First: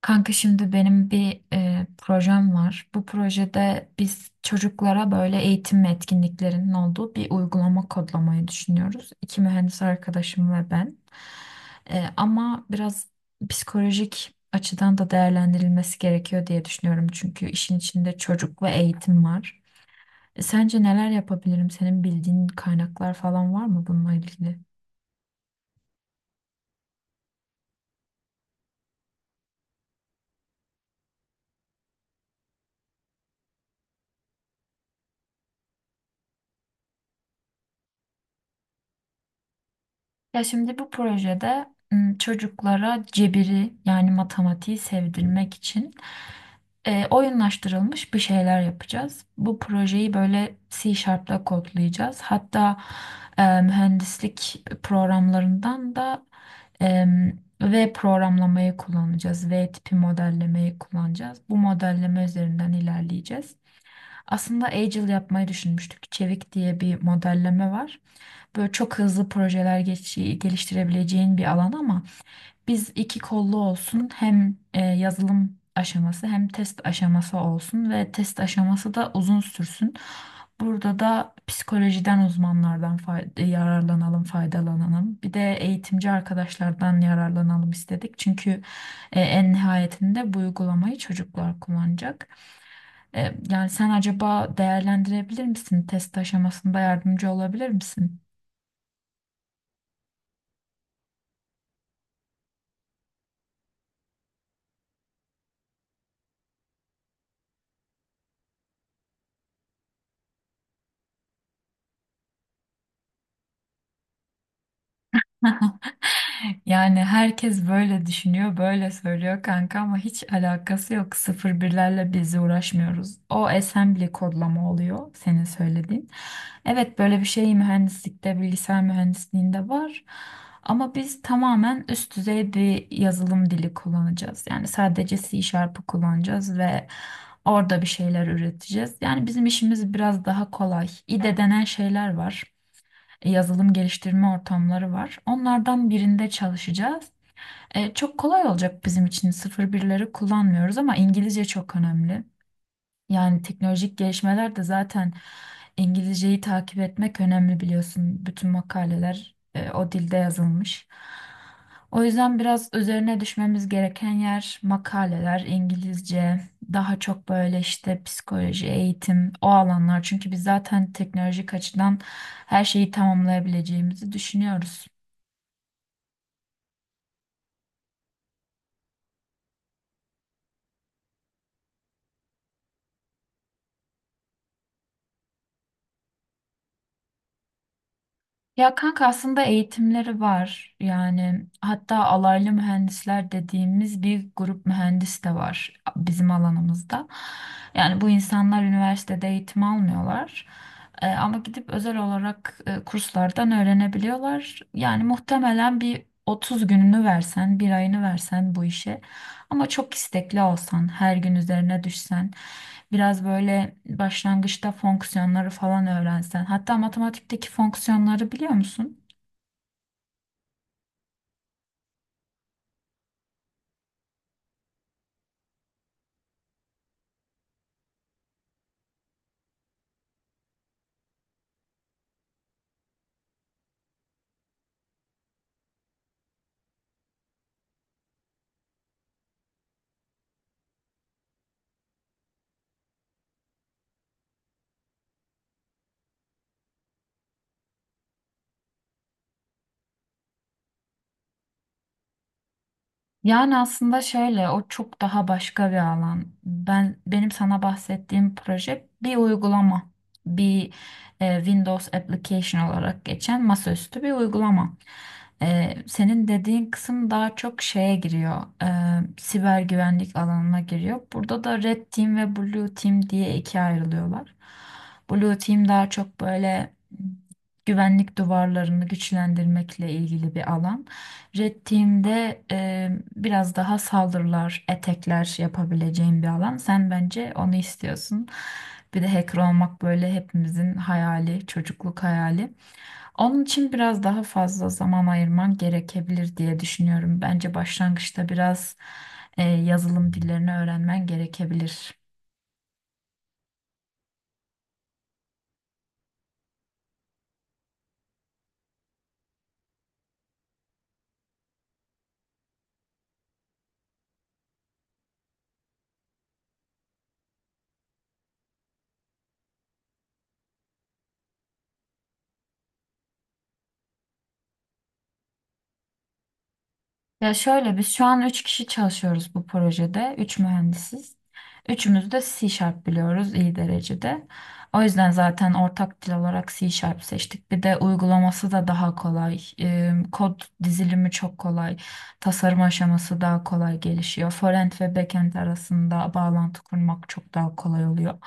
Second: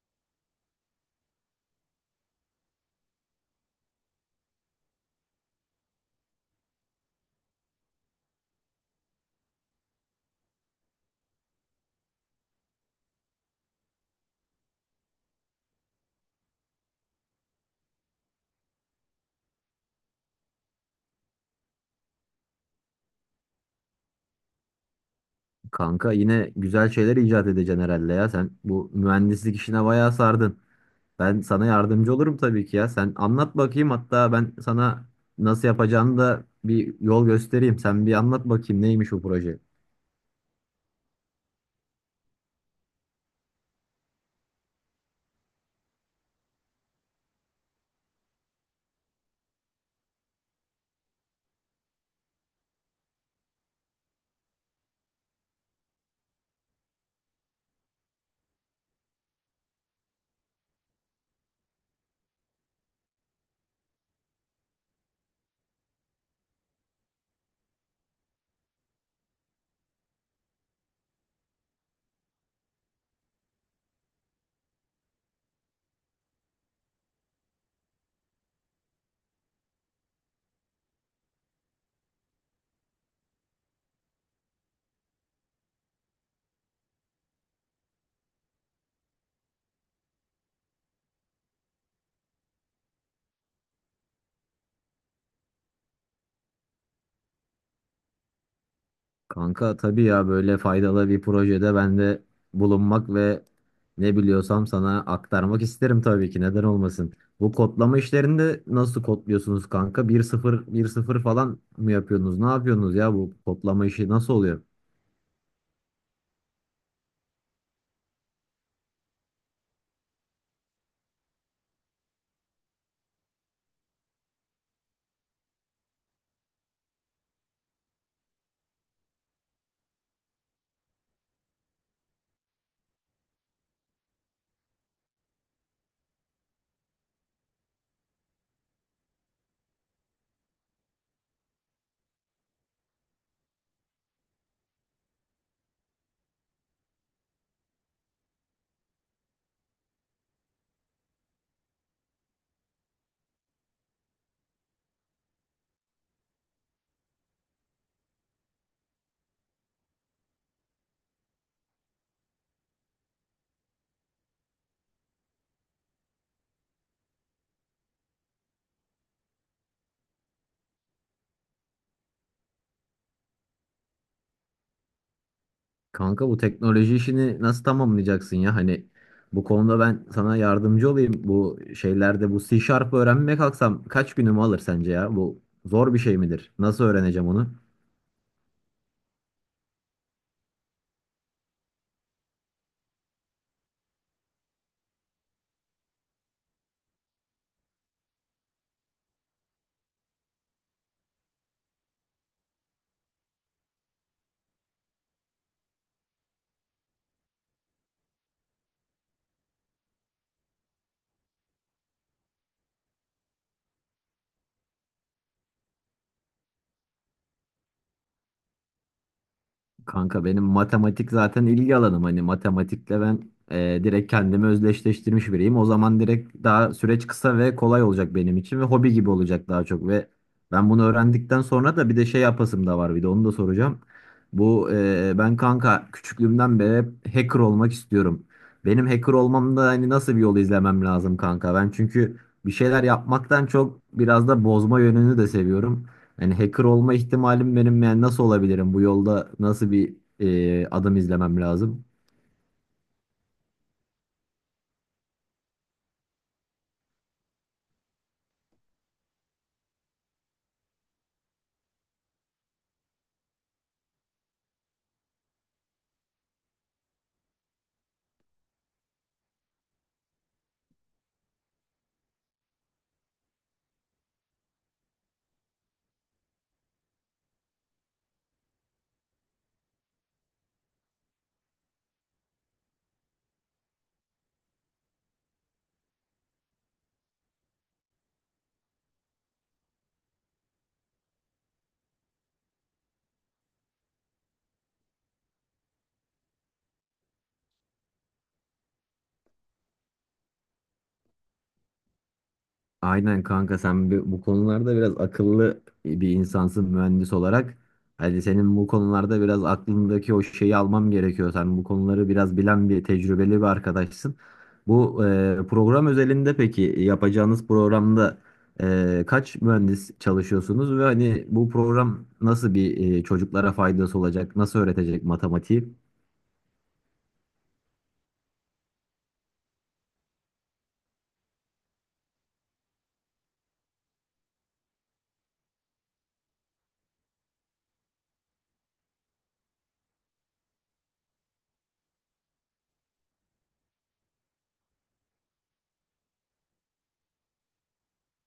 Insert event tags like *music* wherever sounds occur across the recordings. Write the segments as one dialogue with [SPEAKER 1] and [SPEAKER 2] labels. [SPEAKER 1] Kanka şimdi benim bir projem var. Bu projede biz çocuklara böyle eğitim ve etkinliklerinin olduğu bir uygulama kodlamayı düşünüyoruz. İki mühendis arkadaşım ve ben. Ama biraz psikolojik açıdan da değerlendirilmesi gerekiyor diye düşünüyorum. Çünkü işin içinde çocuk ve eğitim var. Sence neler yapabilirim? Senin bildiğin kaynaklar falan var mı bununla ilgili?
[SPEAKER 2] Kanka yine güzel şeyler icat edeceksin herhalde ya. Sen bu mühendislik işine bayağı sardın. Ben sana yardımcı olurum tabii ki ya. Sen anlat bakayım, hatta ben sana nasıl yapacağını da bir yol göstereyim. Sen bir anlat bakayım, neymiş bu proje.
[SPEAKER 1] Ya şimdi bu projede çocuklara cebiri yani matematiği sevdirmek için oyunlaştırılmış bir şeyler yapacağız. Bu projeyi böyle C Sharp'la kodlayacağız. Hatta mühendislik programlarından da e, V programlamayı kullanacağız. V tipi modellemeyi kullanacağız. Bu modelleme üzerinden ilerleyeceğiz. Aslında Agile yapmayı düşünmüştük. Çevik diye bir modelleme var. Böyle çok hızlı projeler geliştirebileceğin bir alan, ama biz iki kollu olsun, hem yazılım aşaması hem test aşaması olsun ve test aşaması da uzun sürsün. Burada da psikolojiden uzmanlardan faydalanalım. Bir de eğitimci arkadaşlardan yararlanalım istedik. Çünkü en nihayetinde bu uygulamayı çocuklar kullanacak. Yani sen acaba değerlendirebilir misin? Test aşamasında yardımcı olabilir misin?
[SPEAKER 2] Kanka tabii ya, böyle faydalı bir projede ben de bulunmak ve ne biliyorsam sana aktarmak isterim tabii ki. Neden olmasın? Bu kodlama işlerinde nasıl kodluyorsunuz kanka? Bir sıfır bir sıfır falan mı yapıyorsunuz? Ne yapıyorsunuz ya, bu kodlama işi nasıl oluyor?
[SPEAKER 1] *laughs* Yani herkes böyle düşünüyor, böyle söylüyor kanka ama hiç alakası yok. Sıfır birlerle biz uğraşmıyoruz. O assembly kodlama oluyor senin söylediğin. Evet, böyle bir şey mühendislikte, bilgisayar mühendisliğinde var. Ama biz tamamen üst düzey bir yazılım dili kullanacağız. Yani sadece C Sharp'ı kullanacağız ve orada bir şeyler üreteceğiz. Yani bizim işimiz biraz daha kolay. İde denen şeyler var. Yazılım geliştirme ortamları var. Onlardan birinde çalışacağız. Çok kolay olacak bizim için. Sıfır birleri kullanmıyoruz ama İngilizce çok önemli. Yani teknolojik gelişmeler de zaten İngilizceyi takip etmek önemli, biliyorsun. Bütün makaleler o dilde yazılmış. O yüzden biraz üzerine düşmemiz gereken yer makaleler, İngilizce, daha çok böyle işte psikoloji, eğitim, o alanlar. Çünkü biz zaten teknolojik açıdan her şeyi tamamlayabileceğimizi düşünüyoruz.
[SPEAKER 2] Kanka bu teknoloji işini nasıl tamamlayacaksın ya? Hani bu konuda ben sana yardımcı olayım. Bu şeylerde bu C Sharp öğrenmeye kalksam kaç günümü alır sence ya? Bu zor bir şey midir? Nasıl öğreneceğim onu?
[SPEAKER 1] Ya kanka, aslında eğitimleri var. Yani hatta alaylı mühendisler dediğimiz bir grup mühendis de var bizim alanımızda. Yani bu insanlar üniversitede eğitim almıyorlar. Ama gidip özel olarak kurslardan öğrenebiliyorlar. Yani muhtemelen bir 30 gününü versen, bir ayını versen bu işe, ama çok istekli olsan, her gün üzerine düşsen, biraz böyle başlangıçta fonksiyonları falan öğrensen, hatta matematikteki fonksiyonları biliyor musun?
[SPEAKER 2] Kanka benim matematik zaten ilgi alanım. Hani matematikle ben direkt kendimi özdeşleştirmiş biriyim. O zaman direkt daha süreç kısa ve kolay olacak benim için ve hobi gibi olacak daha çok. Ve ben bunu öğrendikten sonra da bir de şey yapasım da var, bir de onu da soracağım. Ben kanka küçüklüğümden beri hep hacker olmak istiyorum. Benim hacker olmamda hani nasıl bir yol izlemem lazım kanka? Ben çünkü bir şeyler yapmaktan çok biraz da bozma yönünü de seviyorum. Yani hacker olma ihtimalim benim, yani nasıl olabilirim? Bu yolda nasıl bir adım izlemem lazım?
[SPEAKER 1] Yani aslında şöyle, o çok daha başka bir alan. Benim sana bahsettiğim proje bir uygulama. Bir Windows application olarak geçen masaüstü bir uygulama. Senin dediğin kısım daha çok şeye giriyor. Siber güvenlik alanına giriyor. Burada da Red Team ve Blue Team diye ikiye ayrılıyorlar. Blue Team daha çok böyle güvenlik duvarlarını güçlendirmekle ilgili bir alan. Red e, biraz daha saldırılar, etekler yapabileceğin bir alan. Sen bence onu istiyorsun. Bir de hacker olmak böyle hepimizin hayali, çocukluk hayali. Onun için biraz daha fazla zaman ayırman gerekebilir diye düşünüyorum. Bence başlangıçta biraz yazılım dillerini öğrenmen gerekebilir.
[SPEAKER 2] Aynen kanka, sen bu konularda biraz akıllı bir insansın mühendis olarak. Hadi senin bu konularda biraz aklındaki o şeyi almam gerekiyor. Sen bu konuları biraz bilen, bir tecrübeli bir arkadaşsın. Program özelinde, peki yapacağınız programda kaç mühendis çalışıyorsunuz ve hani bu program nasıl bir, çocuklara faydası olacak? Nasıl öğretecek matematiği?
[SPEAKER 1] Ya şöyle, biz şu an 3 kişi çalışıyoruz bu projede. Üç mühendisiz. Üçümüz de C Sharp biliyoruz iyi derecede. O yüzden zaten ortak dil olarak C Sharp seçtik. Bir de uygulaması da daha kolay. Kod dizilimi çok kolay. Tasarım aşaması daha kolay gelişiyor. Frontend ve backend arasında bağlantı kurmak çok daha kolay oluyor.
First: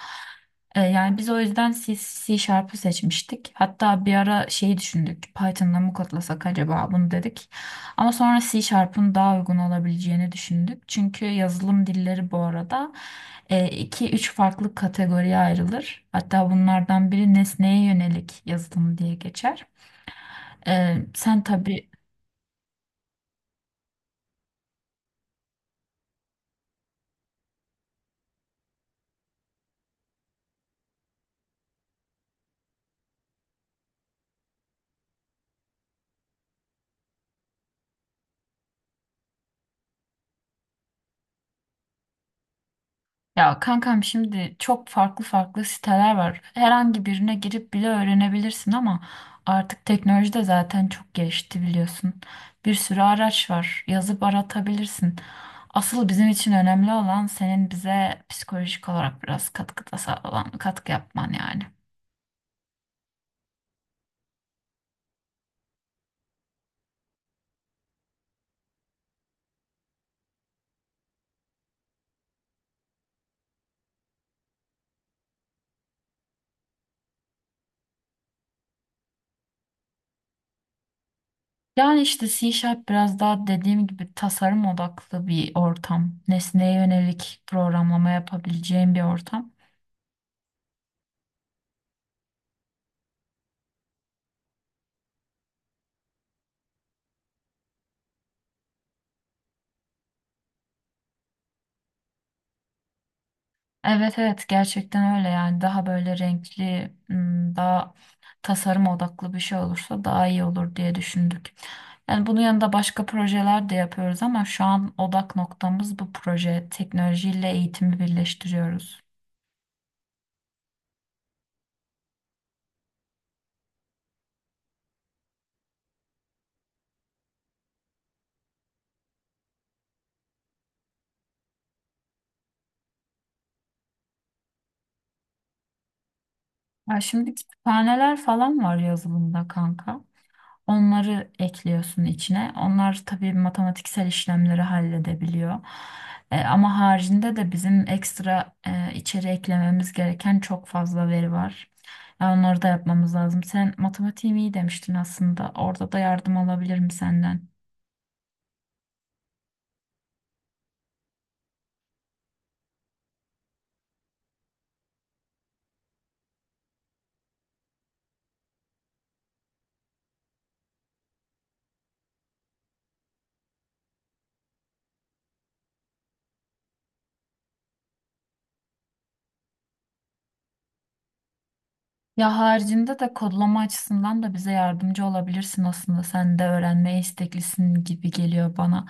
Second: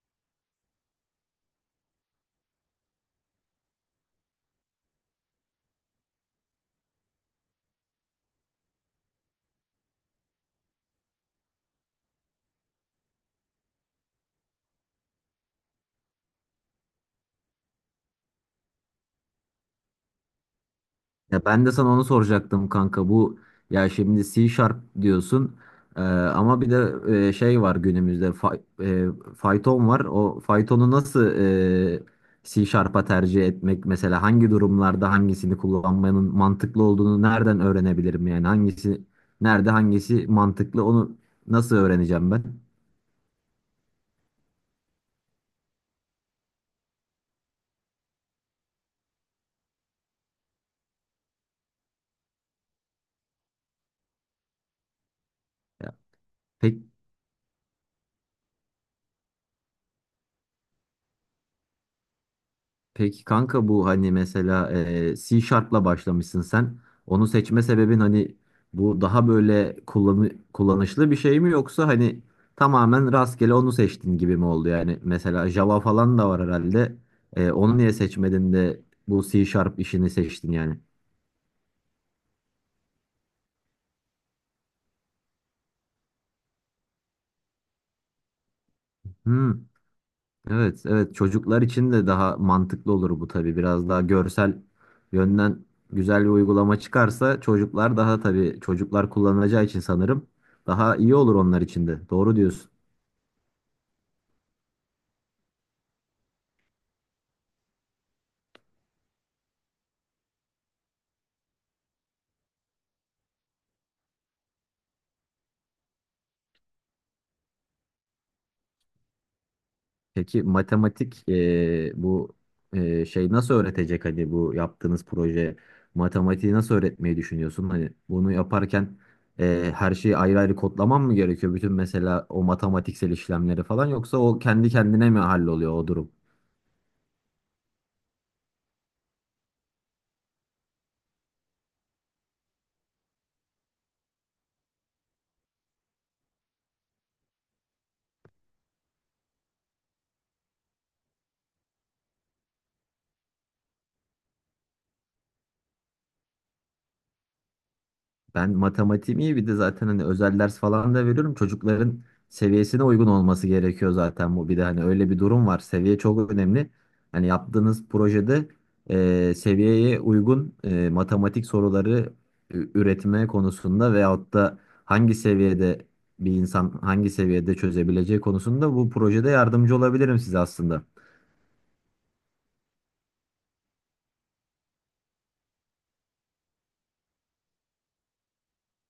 [SPEAKER 1] Yani biz o yüzden C Sharp'ı seçmiştik. Hatta bir ara şeyi düşündük. Python'la mı kodlasak acaba bunu, dedik. Ama sonra C Sharp'ın daha uygun olabileceğini düşündük. Çünkü yazılım dilleri bu arada iki üç farklı kategoriye ayrılır. Hatta bunlardan biri nesneye yönelik yazılım diye geçer. Sen
[SPEAKER 2] Ya ben de sana
[SPEAKER 1] tabii.
[SPEAKER 2] onu soracaktım kanka. Ya şimdi C Sharp diyorsun. Ama bir de şey var günümüzde, e, Python var. O Python'u nasıl e, C Sharp'a tercih etmek, mesela hangi durumlarda hangisini kullanmanın mantıklı olduğunu nereden öğrenebilirim, yani hangisi nerede, hangisi mantıklı, onu nasıl öğreneceğim ben?
[SPEAKER 1] Ya kankam, şimdi çok farklı farklı siteler var. Herhangi birine girip bile öğrenebilirsin, ama artık teknoloji de zaten çok gelişti, biliyorsun. Bir sürü araç var. Yazıp aratabilirsin.
[SPEAKER 2] Ya,
[SPEAKER 1] Asıl bizim için
[SPEAKER 2] pek
[SPEAKER 1] önemli olan, senin bize psikolojik olarak biraz katkı yapman yani.
[SPEAKER 2] Peki kanka bu, hani mesela C Sharp'la başlamışsın sen. Onu seçme sebebin hani bu daha böyle kullanışlı bir şey mi, yoksa hani tamamen rastgele onu seçtin gibi mi oldu yani? Mesela Java falan da var herhalde. Onu niye seçmedin de bu C Sharp işini seçtin yani?
[SPEAKER 1] Yani işte C Sharp biraz daha dediğim gibi tasarım odaklı bir ortam. Nesneye yönelik programlama yapabileceğin bir
[SPEAKER 2] Hmm.
[SPEAKER 1] ortam.
[SPEAKER 2] Evet, evet, çocuklar için de daha mantıklı olur bu tabii. Biraz daha görsel yönden güzel bir uygulama çıkarsa, çocuklar daha, tabii çocuklar kullanacağı için sanırım daha iyi olur onlar için de. Doğru diyorsun.
[SPEAKER 1] Evet, evet, gerçekten öyle. Yani daha böyle renkli, daha tasarım odaklı bir şey olursa daha iyi olur diye düşündük. Yani bunun yanında başka projeler de yapıyoruz ama şu an odak noktamız bu proje. Teknolojiyle eğitimi birleştiriyoruz.
[SPEAKER 2] Peki matematik bu şey nasıl öğretecek, hani bu yaptığınız proje matematiği nasıl öğretmeyi düşünüyorsun? Hani bunu yaparken her şeyi ayrı ayrı kodlamam mı gerekiyor? Bütün mesela o matematiksel işlemleri falan, yoksa o kendi kendine mi halloluyor o durum?
[SPEAKER 1] Ya şimdi kütüphaneler falan var yazılımda kanka. Onları ekliyorsun içine. Onlar tabii matematiksel işlemleri halledebiliyor. Ama haricinde de bizim ekstra içeri eklememiz gereken çok fazla veri var. Onları da yapmamız lazım. Sen matematiğim iyi demiştin aslında. Orada da yardım alabilirim senden.
[SPEAKER 2] Ben matematiğim iyi, bir de zaten hani özel ders falan da veriyorum. Çocukların seviyesine uygun olması gerekiyor zaten bu. Bir de hani öyle bir durum var. Seviye çok önemli. Hani yaptığınız projede seviyeye uygun matematik soruları üretme konusunda, veyahut da hangi seviyede bir insan hangi seviyede çözebileceği konusunda bu projede yardımcı olabilirim size aslında.
[SPEAKER 1] Ya haricinde de kodlama açısından da bize yardımcı olabilirsin aslında. Sen de öğrenmeye isteklisin gibi geliyor bana.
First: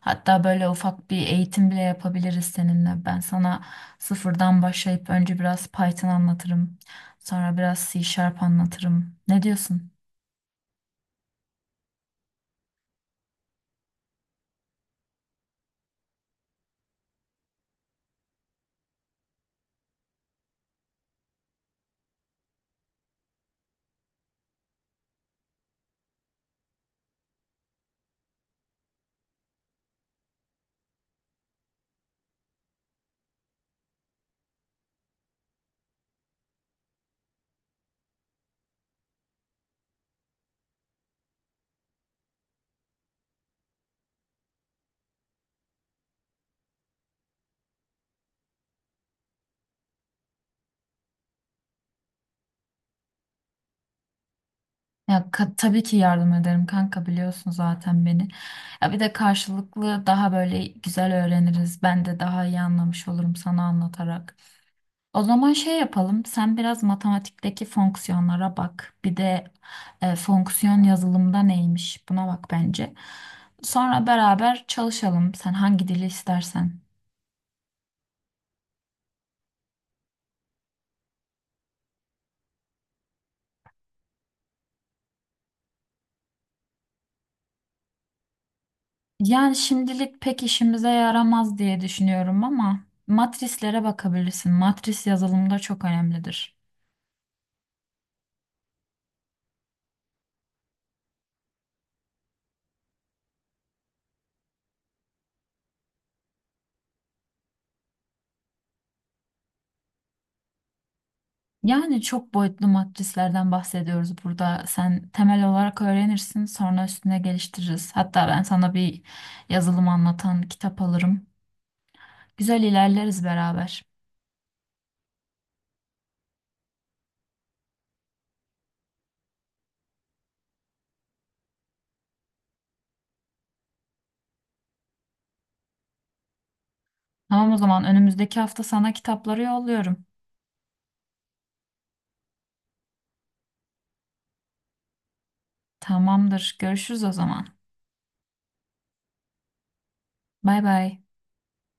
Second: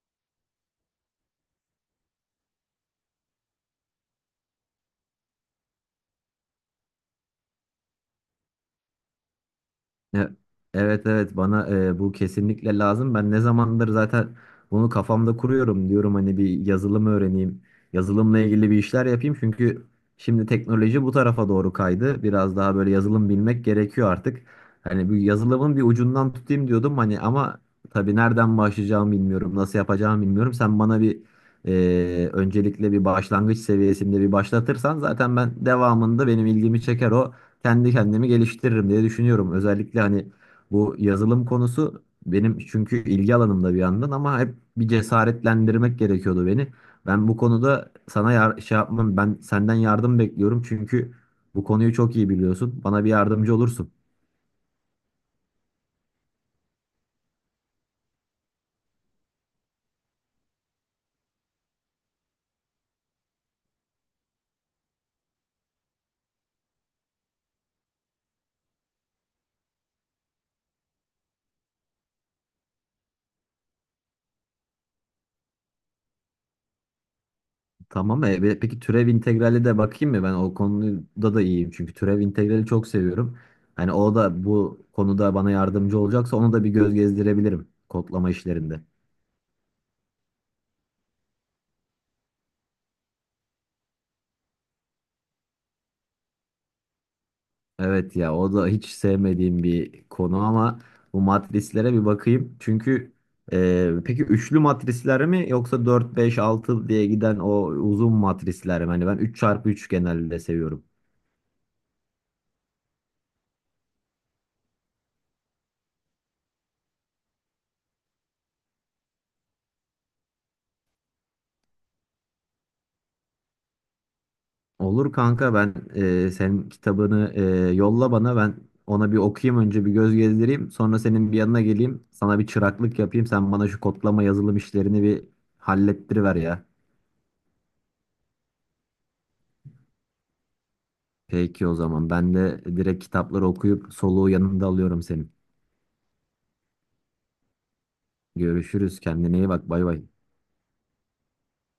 [SPEAKER 1] Hatta böyle ufak bir eğitim bile yapabiliriz seninle. Ben sana sıfırdan başlayıp önce biraz Python anlatırım. Sonra biraz C Sharp anlatırım. Ne diyorsun?
[SPEAKER 2] E- Evet, evet, bana bu kesinlikle lazım. Ben ne zamandır zaten bunu kafamda kuruyorum, diyorum hani bir yazılım öğreneyim. Yazılımla ilgili bir işler yapayım, çünkü şimdi teknoloji bu tarafa doğru kaydı. Biraz daha böyle yazılım bilmek gerekiyor artık. Hani bu yazılımın bir ucundan tutayım diyordum hani, ama tabii nereden başlayacağımı bilmiyorum, nasıl yapacağımı bilmiyorum. Sen bana bir, öncelikle bir başlangıç seviyesinde bir başlatırsan zaten, ben devamında benim ilgimi çeker o, kendi kendimi geliştiririm diye düşünüyorum. Özellikle hani bu yazılım konusu benim çünkü ilgi alanımda bir yandan, ama hep bir cesaretlendirmek gerekiyordu beni. Ben bu konuda sana şey yapmam, ben senden yardım bekliyorum, çünkü bu konuyu çok iyi biliyorsun. Bana bir yardımcı olursun.
[SPEAKER 1] Tabii ki yardım ederim kanka, biliyorsun zaten beni. Ya bir de karşılıklı daha böyle güzel öğreniriz. Ben de daha iyi anlamış olurum sana anlatarak. O zaman şey yapalım. Sen biraz matematikteki fonksiyonlara bak. Bir de fonksiyon yazılımda neymiş, buna bak bence. Sonra beraber çalışalım. Sen hangi dili istersen.
[SPEAKER 2] Tamam, peki türev integrali de bakayım mı? Ben o konuda da iyiyim, çünkü türev integrali çok seviyorum. Hani o da bu konuda bana yardımcı olacaksa onu da bir göz gezdirebilirim kodlama işlerinde.
[SPEAKER 1] Yani şimdilik pek işimize yaramaz diye düşünüyorum, ama matrislere bakabilirsin. Matris yazılımda çok önemlidir.
[SPEAKER 2] Evet ya, o da hiç sevmediğim bir konu, ama bu matrislere bir bakayım. Çünkü peki üçlü matrisler mi, yoksa 4 5 6 diye giden o uzun matrisler mi? Hani ben 3x3 genelde seviyorum.
[SPEAKER 1] Yani çok boyutlu matrislerden bahsediyoruz burada. Sen temel olarak öğrenirsin, sonra üstüne geliştiririz. Hatta ben sana bir yazılım anlatan kitap alırım. Güzel ilerleriz beraber.
[SPEAKER 2] Olur kanka, ben senin kitabını yolla bana, ben ona bir okuyayım, önce bir göz gezdireyim. Sonra senin bir yanına geleyim, sana bir çıraklık yapayım. Sen bana şu kodlama yazılım işlerini bir hallettiriver ya.
[SPEAKER 1] Tamam, o zaman önümüzdeki hafta sana kitapları yolluyorum.
[SPEAKER 2] Peki o zaman ben de direkt kitapları okuyup soluğu yanında alıyorum senin.
[SPEAKER 1] Tamamdır. Görüşürüz o zaman.
[SPEAKER 2] Görüşürüz. Kendine iyi bak. Bay bay.
[SPEAKER 1] Bay bay.